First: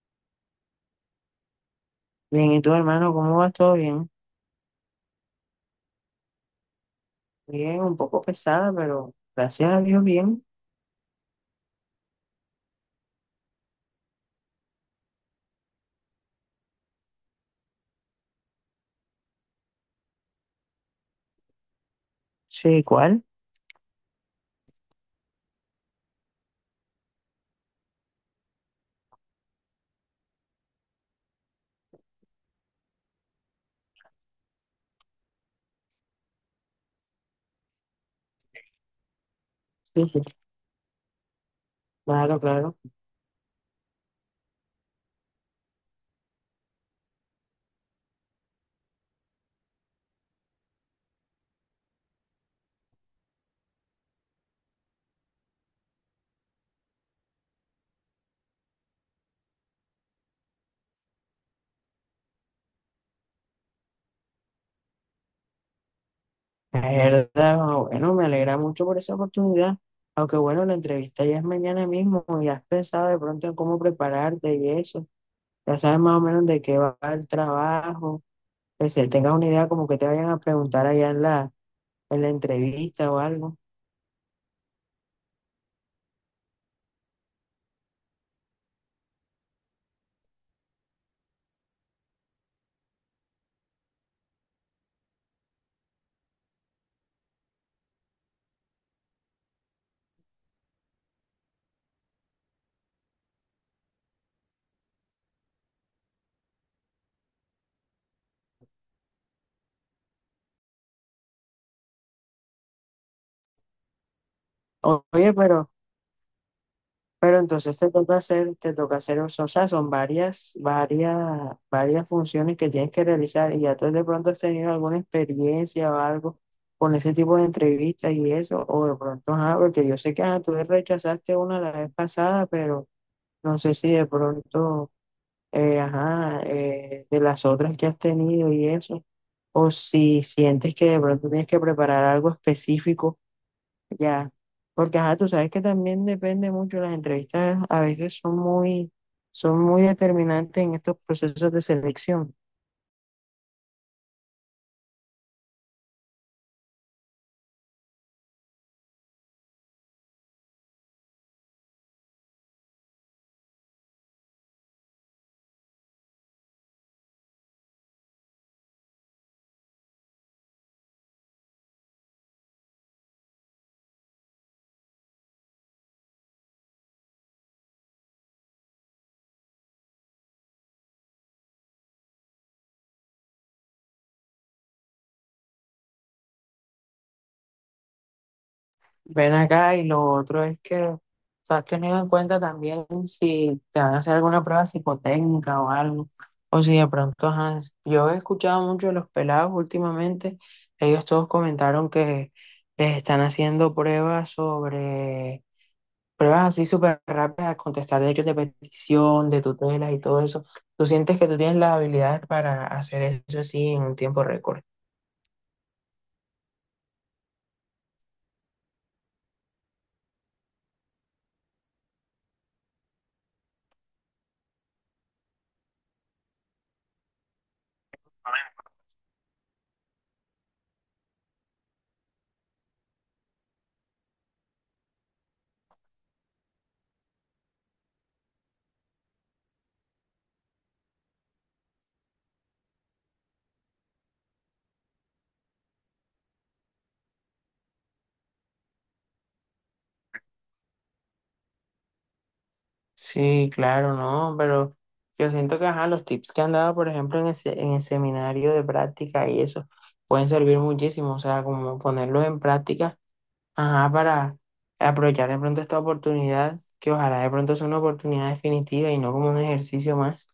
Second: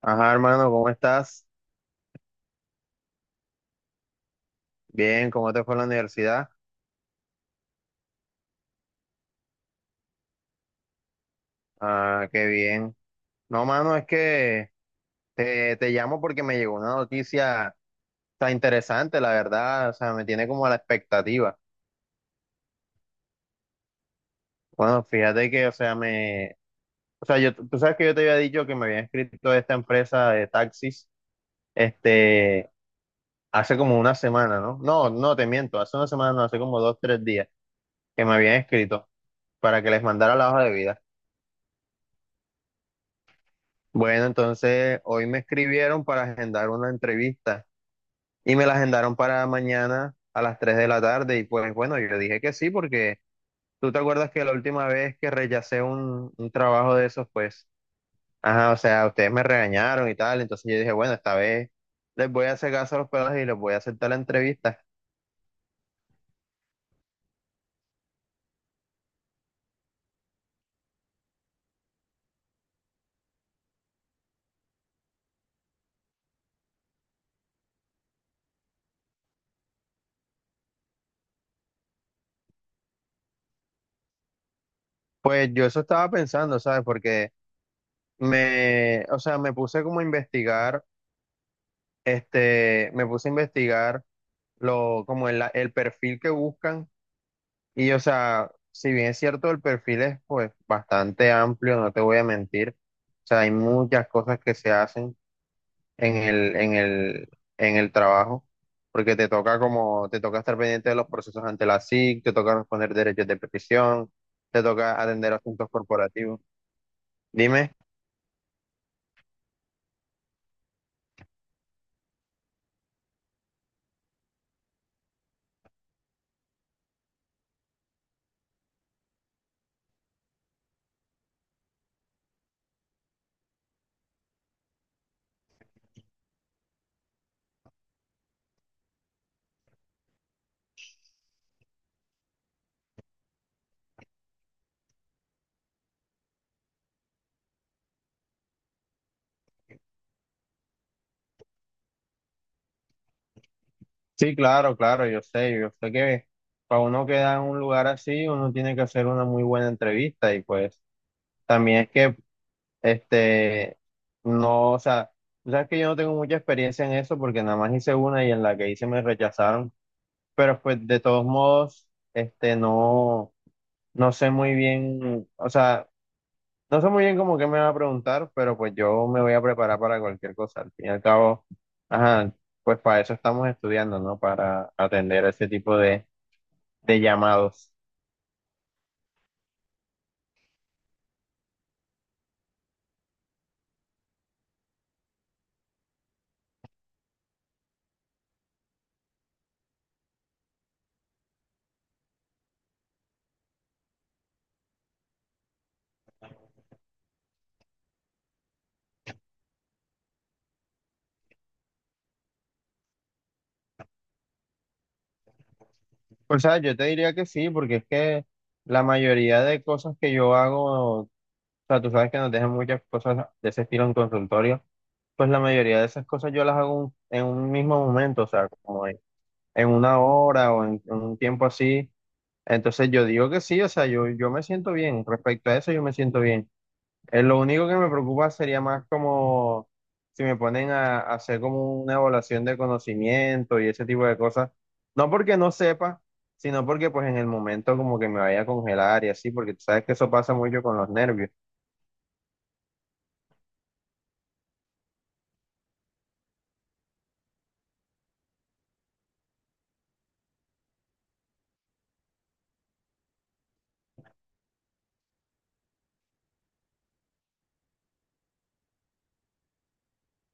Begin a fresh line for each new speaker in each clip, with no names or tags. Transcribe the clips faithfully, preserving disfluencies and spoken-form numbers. Ajá, hermano, ¿cómo estás?
Bien, ¿y tú, hermano, cómo va? ¿Todo bien?
Bien, ¿cómo te fue en la universidad?
Bien, un poco pesada, pero gracias a Dios bien.
Ah, qué bien. No, mano, es que te, te llamo porque me llegó una noticia tan interesante, la verdad, o sea, me tiene como a la expectativa.
Sí, igual.
Bueno, fíjate que, o sea, me, o sea, yo, tú sabes que yo te había dicho que me había inscrito a esta empresa de taxis, este, hace como una semana, ¿no? No, no, te miento, hace una semana, no, hace como dos, tres días que me habían escrito para que
Sí,
les
sí.
mandara la hoja de vida.
Claro, claro.
Bueno, entonces hoy me escribieron para agendar una entrevista y me la agendaron para mañana a las tres de la tarde y pues bueno, yo dije que sí porque tú te acuerdas que la última vez que rechacé un, un trabajo de esos, pues, ajá, o sea, ustedes me regañaron y tal, entonces yo dije, bueno, esta vez les voy a hacer caso a los pelos y les voy a aceptar la entrevista.
Es verdad, bueno, me alegra mucho por esa oportunidad. Aunque bueno, la entrevista ya es mañana mismo y has pensado de pronto en cómo prepararte y eso. Ya sabes más o menos de qué va el trabajo. Que se tengas una idea como que te vayan a preguntar allá en la, en la entrevista o algo.
Pues yo eso estaba pensando, ¿sabes? Porque me, o sea, me puse como a investigar, este, me puse a investigar lo, como el, el perfil que buscan. Y o sea, si bien es cierto, el perfil es pues bastante amplio, no te voy a mentir. O sea, hay muchas cosas que se hacen en el, en el, en el trabajo, porque te toca como, te toca estar pendiente de los procesos ante la S I C, te toca responder derechos de petición, te toca
O- Oye,
atender asuntos
pero...
corporativos.
Pero
Dime.
entonces te toca hacer, te toca hacer, o sea, son varias, varias, varias funciones que tienes que realizar y ya tú de pronto has tenido alguna experiencia o algo con ese tipo de entrevistas y eso, o de pronto, ajá, porque yo sé que ajá, tú rechazaste una la vez pasada, pero no sé si de pronto, eh, ajá, eh, de las otras que has tenido y eso, o si sientes que de pronto tienes que preparar algo específico ya, porque ajá, tú sabes que también depende mucho, las entrevistas a veces son muy, son muy determinantes en estos procesos de selección.
Sí, claro, claro, yo sé, yo sé que para uno quedar en un lugar así, uno tiene que hacer una muy buena entrevista y pues también es que Este, no, o sea, tú sabes que yo no tengo mucha experiencia en eso porque nada más hice una y en la que hice me rechazaron, pero pues de todos modos, este, no, no sé muy bien, o sea, no sé muy bien cómo que me va a preguntar, pero pues yo me voy a preparar para cualquier cosa. Al fin y al cabo, ajá, pues para eso estamos estudiando, ¿no? Para atender ese tipo de, de llamados.
Ven acá y lo otro es que, o sea, has tenido en cuenta también si te van a hacer alguna prueba psicotécnica o algo, o si de pronto, ajá, yo he escuchado mucho de los pelados últimamente, ellos todos comentaron que les están haciendo pruebas sobre pruebas así súper rápidas, a contestar derechos de petición, de tutelas y todo eso. ¿Tú sientes que tú tienes las habilidades para hacer eso así en un tiempo récord?
Pues, o sea, yo te diría que sí, porque es que la mayoría de cosas que yo hago. O sea, tú sabes que nos dejan muchas cosas de ese estilo en consultorio. Pues la mayoría de esas cosas yo las hago un- en un mismo momento, o sea, como en, en una hora o en, en un tiempo así. Entonces yo digo que sí, o sea, yo, yo me siento bien. Respecto a eso, yo me siento bien. Eh, lo único que me preocupa sería más como si me ponen a, a hacer como una evaluación de conocimiento y ese tipo de cosas. No porque no sepa, sino porque pues en el momento como que me vaya a congelar y así, porque tú sabes que eso pasa mucho con los nervios.
Sí, claro, no, pero yo siento que ajá, los tips que han dado, por ejemplo, en ese- en el seminario de práctica y eso, pueden servir muchísimo, o sea, como ponerlo en práctica, ajá, para aprovechar de pronto esta oportunidad, que ojalá de pronto sea una oportunidad definitiva y no como un ejercicio más.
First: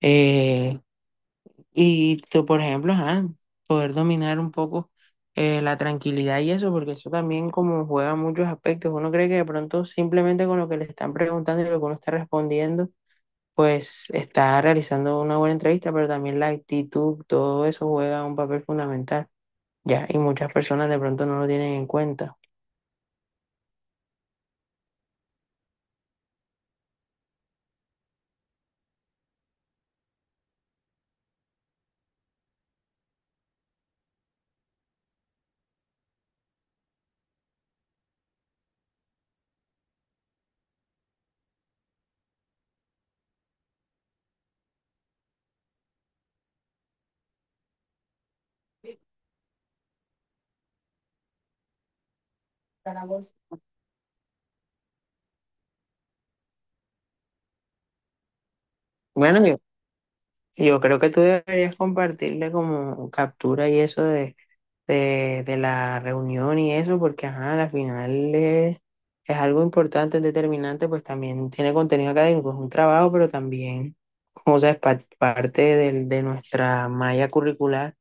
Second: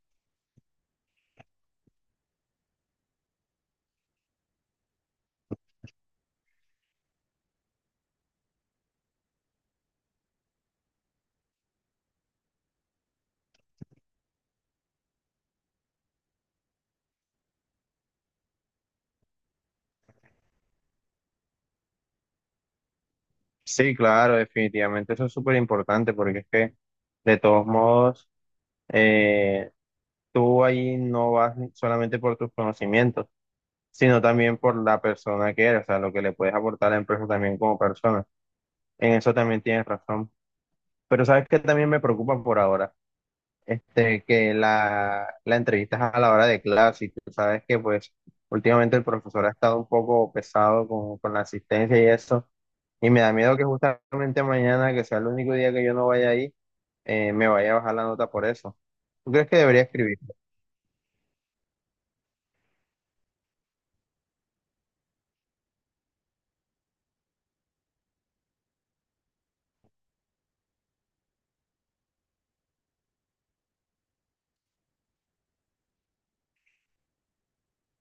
Eh, Y tú, por ejemplo, ajá, poder dominar un poco eh, la tranquilidad y eso, porque eso también como juega muchos aspectos. Uno cree que de pronto simplemente con lo que le están preguntando y lo que uno está respondiendo, pues está realizando una buena entrevista, pero también la actitud, todo eso juega un papel fundamental, ya, y muchas personas de pronto no lo tienen en cuenta.
Sí, claro, definitivamente eso es súper importante porque es que de todos modos eh, tú ahí no vas solamente por tus conocimientos, sino también por la persona que eres, o sea, lo que le puedes aportar a la empresa también como persona. En eso también tienes razón. Pero sabes que también me preocupa por ahora este, que la, la entrevistas a la hora de clase y tú sabes que pues últimamente el profesor ha estado un poco pesado con, con la asistencia y eso,
Para
y me da
vos.
miedo que justamente mañana, que sea el único día que yo no vaya ahí, eh, me vaya a bajar la nota por eso. ¿Tú
Bueno,
crees que
yo,
debería escribir?
yo creo que tú deberías compartirle como captura y eso de de, de la reunión y eso, porque ajá, al final es, es algo importante, es determinante, pues también tiene contenido académico, es un trabajo, pero también, o sea, es pa- parte del- de nuestra malla curricular.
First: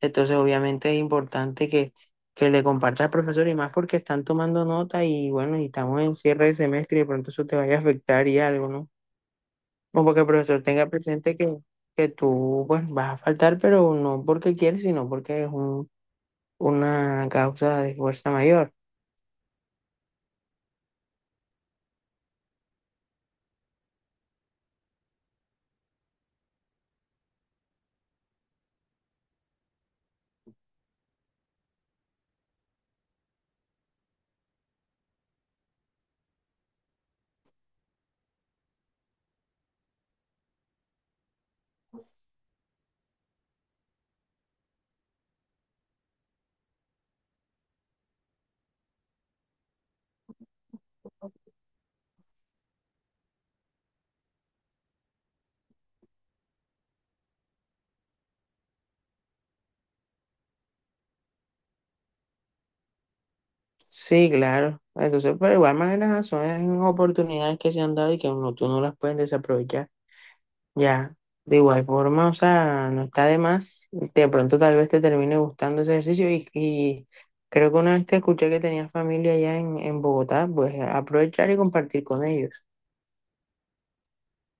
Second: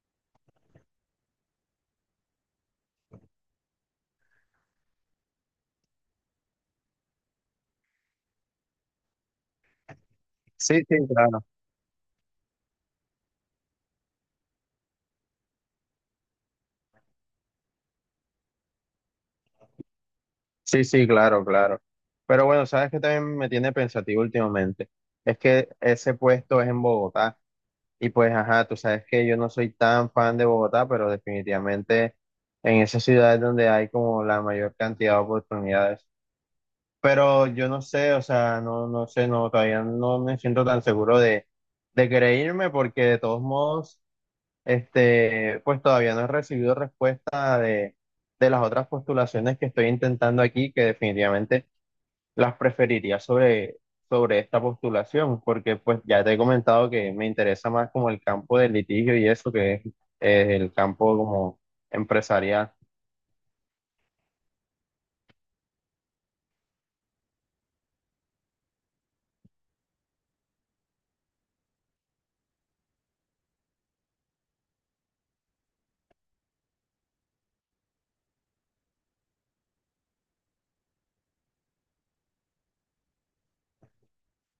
Entonces, obviamente es importante que, que le compartas al profesor y más porque están tomando nota y bueno, y estamos en cierre de semestre y de pronto eso te vaya a afectar y algo, ¿no? No porque el profesor
Sí,
tenga
sí,
presente
claro.
que, que tú pues vas a faltar, pero no porque quieres, sino porque es un una causa de fuerza mayor.
Sí, sí, claro, claro. Pero bueno, sabes que también me tiene pensativo últimamente. Es que ese puesto es en Bogotá. Y pues, ajá, tú sabes que yo no soy tan fan de Bogotá, pero definitivamente en esa ciudad es donde hay como la mayor cantidad de oportunidades. Pero yo no sé, o sea, no, no sé, no, todavía no me siento tan seguro de, de querer irme porque de todos modos. Este, pues todavía no he recibido respuesta de, de las otras postulaciones que estoy intentando aquí, que definitivamente las preferiría sobre, sobre esta postulación, porque pues ya te he comentado que me interesa más como el campo del litigio y eso que es eh, el campo como empresarial.
Sí, claro. Entonces, pero de igual manera son oportunidades que se han dado y que uno, tú no las puedes desaprovechar. Ya, de igual forma, o sea, no está de más. De pronto tal vez te termine gustando ese ejercicio y, y creo que una vez te escuché que tenías familia allá en, en Bogotá, pues aprovechar y compartir con ellos.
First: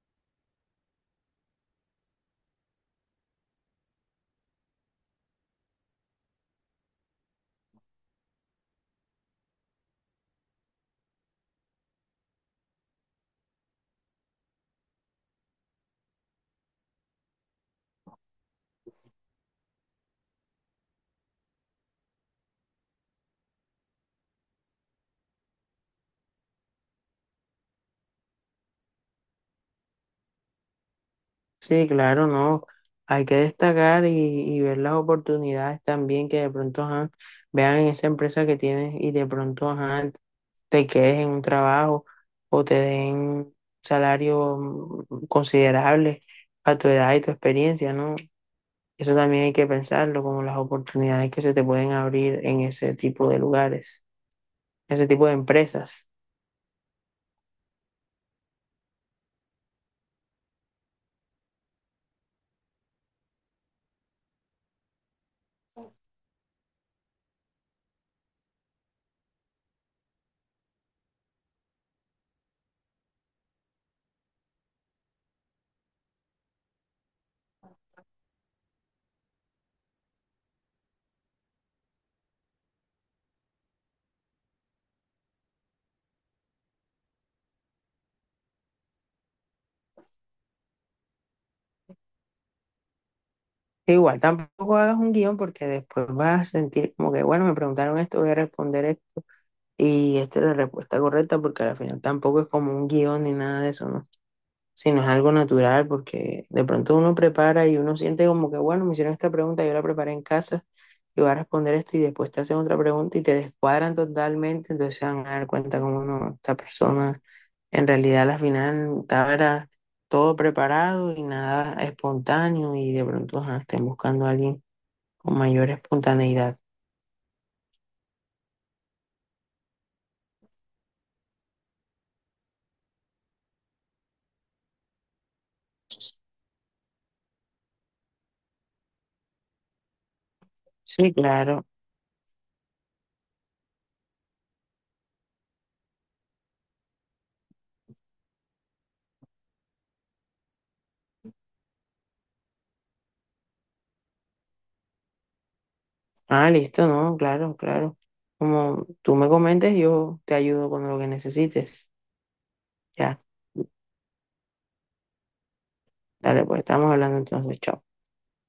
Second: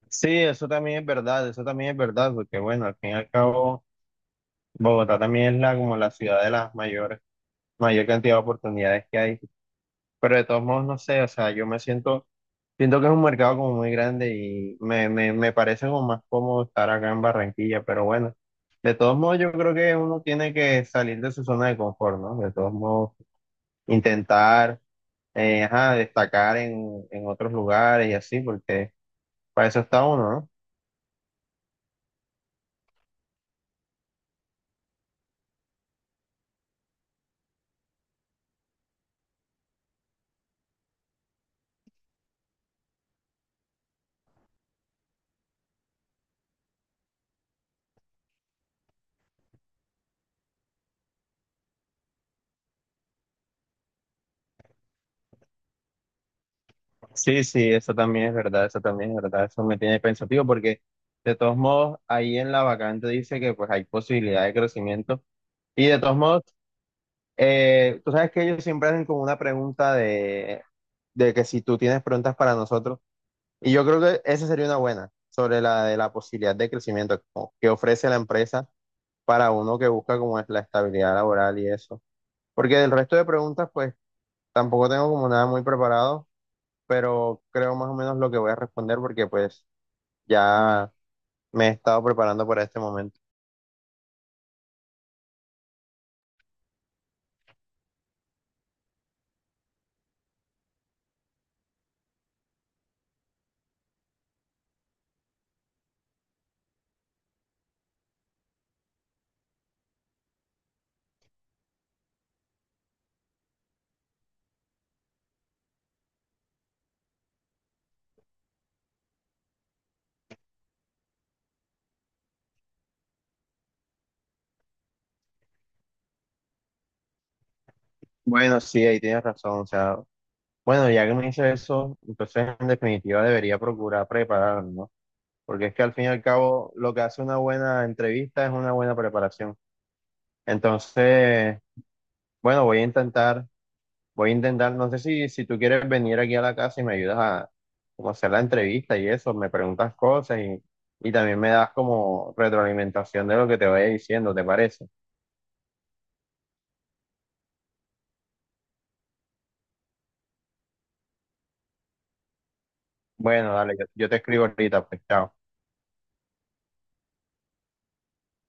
Sí, eso también es verdad, eso también es verdad, porque bueno, al fin y al cabo, Bogotá también es la, como la ciudad de las mayores, mayor cantidad de oportunidades que hay. Pero de todos modos, no sé, o sea, yo me siento. Siento que es un mercado como muy grande y me, me, me parece como más cómodo estar acá en Barranquilla, pero bueno, de todos modos yo creo que uno tiene que salir de su zona de confort, ¿no? De todos modos, intentar eh, ajá, destacar en, en otros lugares y así, porque para eso está uno, ¿no?
Sí, claro, no. Hay que destacar y, y ver las oportunidades también que de pronto ajá, vean en esa empresa que tienes y de pronto ajá, te quedes en un trabajo o te den un salario considerable a tu edad y tu experiencia, ¿no? Eso también hay que pensarlo, como las oportunidades que se te pueden abrir en ese tipo de lugares, ese tipo de empresas.
Sí, sí, eso también es verdad, eso también es verdad, eso me tiene pensativo porque de todos modos ahí en la vacante dice que pues hay posibilidad de crecimiento y de todos modos... Eh, tú sabes que ellos siempre hacen como una pregunta de de que si tú tienes preguntas para nosotros, y yo creo que esa sería una buena, sobre la de la posibilidad de crecimiento como que ofrece la empresa para uno que busca como es la estabilidad laboral y eso. Porque del resto de preguntas, pues tampoco tengo como nada muy preparado, pero creo más o menos lo que voy a responder porque pues ya me he estado preparando para este momento.
Igual, tampoco hagas un guión porque después vas a sentir como que, bueno, me preguntaron esto, voy a responder esto y esta es la respuesta correcta porque al final tampoco es como un guión ni nada de eso, ¿no? Si no es algo natural, porque de pronto uno prepara y uno siente como que, bueno, me hicieron esta pregunta, yo la preparé en casa y voy a responder esto y después te hacen otra pregunta y te descuadran totalmente, entonces se van a dar cuenta como no, esta persona en realidad a la final estaba todo preparado y nada espontáneo y de pronto ajá, estén buscando a alguien con mayor espontaneidad.
Bueno, sí, ahí tienes razón, o sea, bueno, ya que me dice eso, entonces en definitiva debería procurar prepararme, ¿no? Porque es que al fin y al cabo lo que hace una buena entrevista es una buena preparación.
Sí,
Entonces,
claro.
bueno, voy a intentar, voy a intentar, no sé si, si tú quieres venir aquí a la casa y me ayudas a como hacer la entrevista y eso, me preguntas cosas y, y también me das como retroalimentación de lo que te vaya diciendo, ¿te parece?
Ah, listo, no, claro, claro. Como tú me comentes, yo te ayudo con lo que necesites. Ya.
Bueno, dale, yo, yo te escribo ahorita, pues chao.
Dale, pues estamos hablando entonces, chao.